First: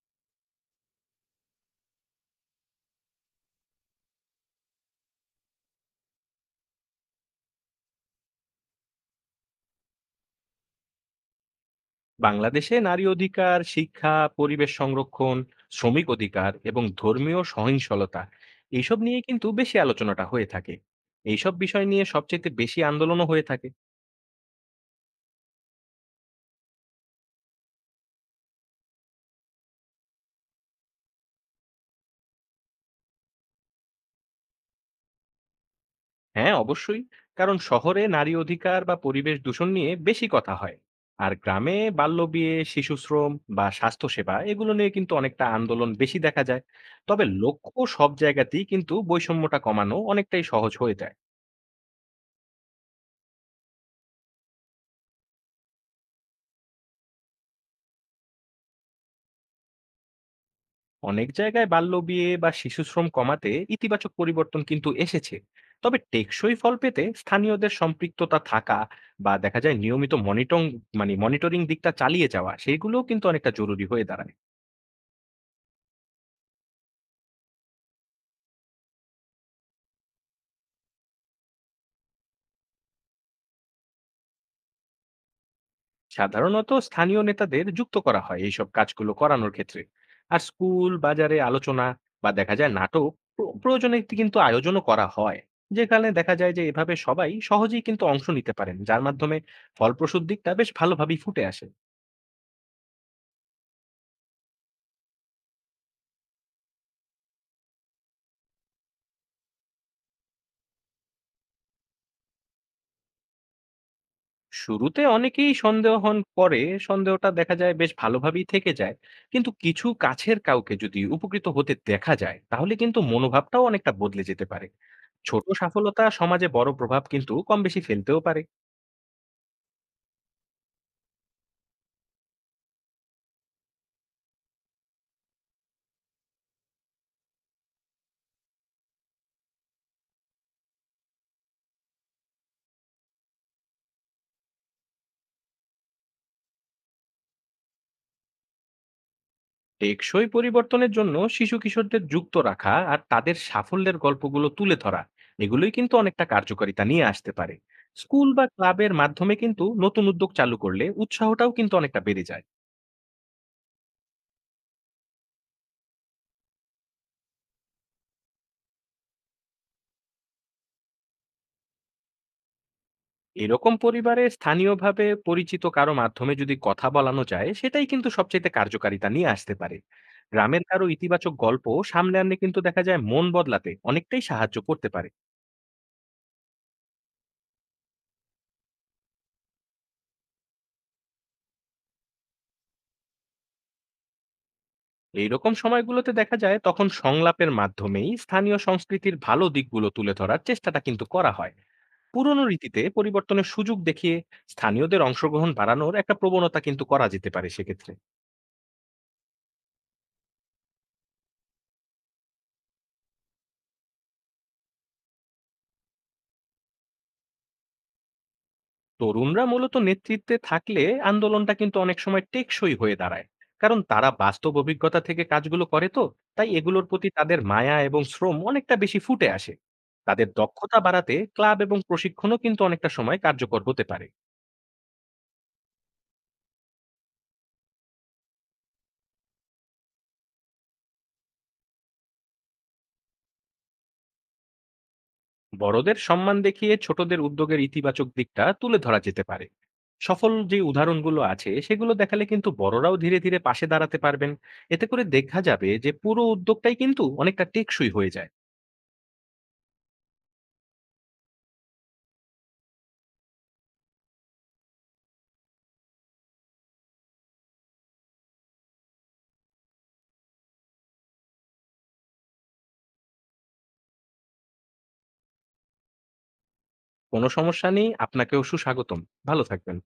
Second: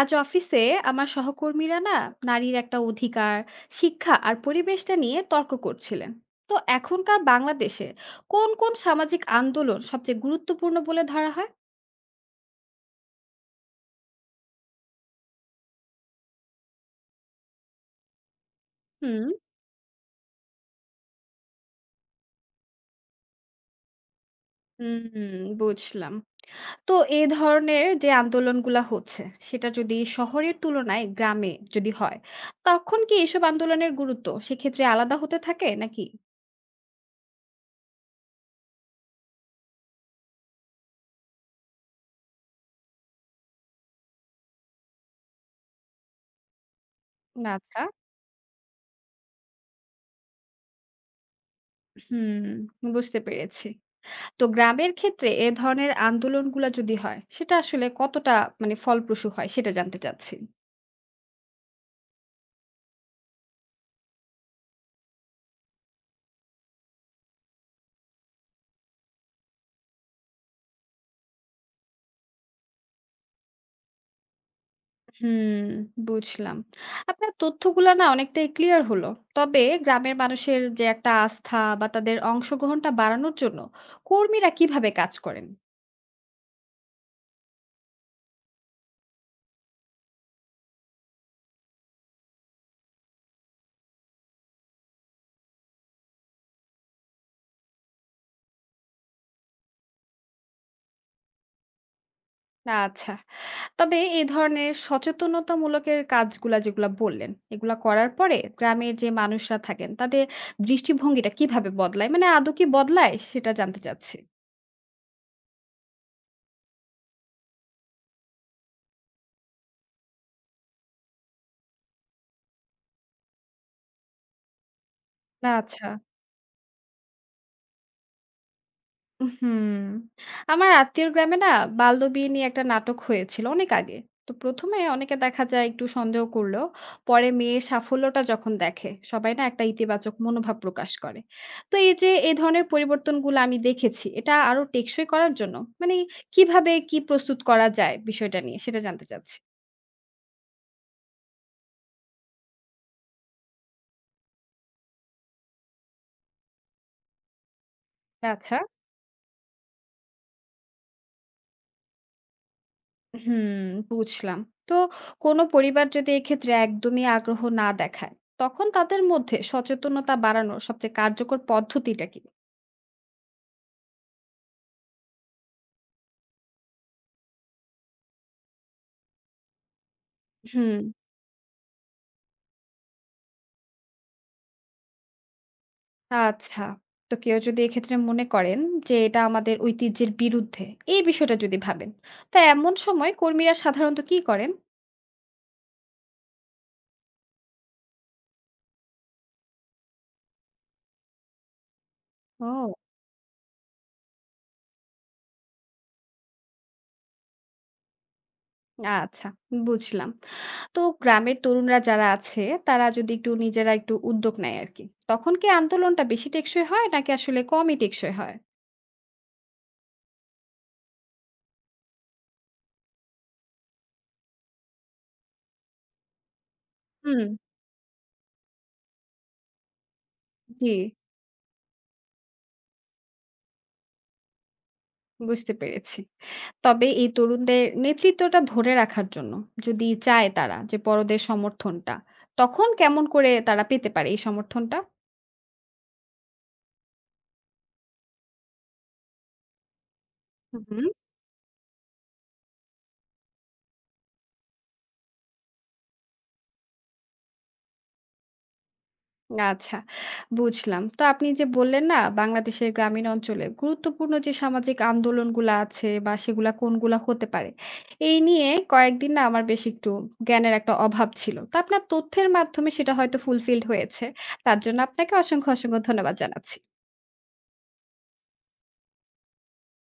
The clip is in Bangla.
আজ অফিসে আমার সহকর্মীরা না নারীর একটা অধিকার, শিক্ষা আর পরিবেশটা নিয়ে তর্ক করছিলেন। তো এখনকার বাংলাদেশে কোন কোন সামাজিক আন্দোলন সবচেয়ে গুরুত্বপূর্ণ বলে ধরা হয়? বাংলাদেশে নারী অধিকার, শিক্ষা, পরিবেশ সংরক্ষণ, শ্রমিক অধিকার এবং ধর্মীয় সহিংসলতা এইসব নিয়ে হুম কিন্তু বেশি আলোচনাটা হয়ে থাকে। এইসব বিষয় নিয়ে সবচেয়ে বেশি আন্দোলনও হয়ে থাকে। হুম বুঝলাম। তো এই ধরনের যে আন্দোলনগুলা হচ্ছে, সেটা যদি শহরের তুলনায় গ্রামে যদি হয়, তখন কি এসব আন্দোলনের গুরুত্ব সেক্ষেত্রে আলাদা হতে থাকে নাকি? হ্যাঁ, অবশ্যই। কারণ শহরে নারী অধিকার বা পরিবেশ দূষণ নিয়ে বেশি কথা হয়, আর গ্রামে বাল্যবিয়ে, শিশুশ্রম বা স্বাস্থ্যসেবা এগুলো নিয়ে কিন্তু অনেকটা আন্দোলন বেশি দেখা যায়। তবে লক্ষ্য আচ্ছা, সব জায়গাতেই কিন্তু বৈষম্যটা কমানো অনেকটাই সহজ হয়ে যায়। হুম, বুঝতে পেরেছি। তো গ্রামের ক্ষেত্রে এ ধরনের আন্দোলনগুলা যদি হয়, সেটা আসলে কতটা মানে ফলপ্রসূ হয় সেটা জানতে চাচ্ছি। অনেক জায়গায় বাল্যবিয়ে বা শিশুশ্রম কমাতে ইতিবাচক পরিবর্তন কিন্তু এসেছে। তবে টেকসই ফল পেতে স্থানীয়দের সম্পৃক্ততা থাকা বা দেখা যায় নিয়মিত মনিটং মানে মনিটরিং দিকটা চালিয়ে যাওয়া সেইগুলোও কিন্তু অনেকটা জরুরি হয়ে দাঁড়ায়। হুম, বুঝলাম। আপনার তথ্যগুলা না অনেকটাই ক্লিয়ার হলো। তবে গ্রামের মানুষের যে একটা আস্থা বা তাদের অংশগ্রহণটা বাড়ানোর জন্য কর্মীরা কিভাবে কাজ করেন? সাধারণত স্থানীয় নেতাদের যুক্ত করা হয় এইসব কাজগুলো করানোর ক্ষেত্রে। আর স্কুল, বাজারে আলোচনা বা দেখা যায় নাটক, প্রয়োজনে একটি কিন্তু আয়োজনও করা হয়, যেখানে দেখা যায় যে এভাবে সবাই সহজেই কিন্তু অংশ নিতে পারেন, যার মাধ্যমে ফলপ্রসূ দিকটা বেশ ভালোভাবেই ফুটে আসে। আচ্ছা। তবে এ ধরনের সচেতনতামূলকের কাজগুলা যেগুলা বললেন, এগুলা করার পরে গ্রামের যে মানুষরা থাকেন তাদের দৃষ্টিভঙ্গিটা কিভাবে বদলায়? মানে আদৌ কি বদলায়? সেটা জানতে চাচ্ছি। শুরুতে অনেকেই সন্দেহ হন, পরে সন্দেহটা দেখা যায় বেশ ভালোভাবেই থেকে যায়, কিন্তু কিছু কাছের কাউকে যদি উপকৃত হতে দেখা যায় তাহলে কিন্তু মনোভাবটাও অনেকটা বদলে যেতে পারে। ছোট আচ্ছা, সফলতা সমাজে বড় প্রভাব কিন্তু কম বেশি ফেলতেও পারে। হুম। আমার আত্মীয়র গ্রামে না বাল্যবিয়ে নিয়ে একটা নাটক হয়েছিল অনেক আগে। তো ১ম এ অনেকে দেখা যায় একটু সন্দেহ করলেও পরে মেয়ের সাফল্যটা যখন দেখে সবাই না একটা ইতিবাচক মনোভাব প্রকাশ করে। তো এই যে এই ধরনের পরিবর্তনগুলো আমি দেখেছি, এটা আরো টেকসই করার জন্য মানে কিভাবে কি প্রস্তুত করা যায় বিষয়টা নিয়ে সেটা জানতে চাচ্ছি। টেকসই পরিবর্তনের জন্য শিশু কিশোরদের যুক্ত রাখা আর তাদের সাফল্যের গল্পগুলো তুলে ধরা এগুলোই কিন্তু অনেকটা কার্যকারিতা নিয়ে আসতে পারে। স্কুল বা আচ্ছা, ক্লাবের মাধ্যমে কিন্তু নতুন উদ্যোগ চালু করলে উৎসাহটাও কিন্তু অনেকটা বেড়ে যায়। হুম, বুঝলাম। তো কোনো পরিবার যদি এক্ষেত্রে একদমই আগ্রহ না দেখায়, তখন তাদের মধ্যে সচেতনতা বাড়ানোর সবচেয়ে কার্যকর পদ্ধতিটা কি? এরকম পরিবারে স্থানীয়ভাবে পরিচিত কারো মাধ্যমে যদি কথা বলানো যায় সেটাই কিন্তু সবচেয়ে কার্যকারিতা নিয়ে আসতে পারে। গ্রামের হুম। কারো ইতিবাচক গল্প সামনে আনলে কিন্তু দেখা যায় মন বদলাতে অনেকটাই সাহায্য করতে পারে। আচ্ছা। তো কেউ যদি এক্ষেত্রে মনে করেন যে এটা আমাদের ঐতিহ্যের বিরুদ্ধে, এই বিষয়টা যদি ভাবেন, তা এমন সময় কর্মীরা সাধারণত কি করেন? এইরকম সময়গুলোতে দেখা যায় তখন সংলাপের মাধ্যমেই স্থানীয় সংস্কৃতির ভালো দিকগুলো তুলে ধরার চেষ্টাটা কিন্তু করা হয়। পুরনো ও রীতিতে পরিবর্তনের সুযোগ দেখিয়ে স্থানীয়দের অংশগ্রহণ বাড়ানোর একটা প্রবণতা কিন্তু করা যেতে পারে সেক্ষেত্রে। আচ্ছা, বুঝলাম। তো গ্রামের তরুণরা যারা আছে, তারা যদি একটু নিজেরা একটু উদ্যোগ নেয় আরকি, তখন কি আন্দোলনটা বেশি টেকসই হয় নাকি আসলে কমই টেকসই হয়? তরুণরা মূলত নেতৃত্বে থাকলে আন্দোলনটা কিন্তু অনেক সময় টেকসই হয়ে দাঁড়ায়, কারণ তারা বাস্তব অভিজ্ঞতা থেকে কাজগুলো করে তো, তাই এগুলোর প্রতি হুম। তাদের মায়া এবং শ্রম অনেকটা বেশি ফুটে আসে। তাদের জি, দক্ষতা বাড়াতে ক্লাব এবং প্রশিক্ষণও কিন্তু অনেকটা সময় কার্যকর হতে পারে। বুঝতে পেরেছি। তবে এই তরুণদের নেতৃত্বটা ধরে রাখার জন্য যদি চায় তারা যে বড়দের সমর্থনটা, তখন কেমন করে তারা পেতে পারে এই সমর্থনটা? বড়দের সম্মান দেখিয়ে ছোটদের উদ্যোগের ইতিবাচক দিকটা তুলে ধরা যেতে পারে। সফল যে হুম, হুম। উদাহরণগুলো আছে সেগুলো দেখালে কিন্তু বড়রাও ধীরে ধীরে পাশে দাঁড়াতে পারবেন। এতে করে দেখা যাবে যে পুরো উদ্যোগটাই কিন্তু অনেকটা টেকসই হয়ে যায়। আচ্ছা, বুঝলাম। তো আপনি যে বললেন না বাংলাদেশের গ্রামীণ অঞ্চলে গুরুত্বপূর্ণ যে সামাজিক আন্দোলনগুলা আছে বা সেগুলা কোনগুলা হতে পারে, এই নিয়ে কয়েকদিন না আমার বেশ একটু জ্ঞানের একটা অভাব ছিল। তো আপনার তথ্যের মাধ্যমে সেটা হয়তো ফুলফিলড হয়েছে। তার জন্য আপনাকে অসংখ্য, অসংখ্য ধন্যবাদ জানাচ্ছি। কোনো সমস্যা নেই। আপনাকেও সুস্বাগতম। ভালো থাকবেন।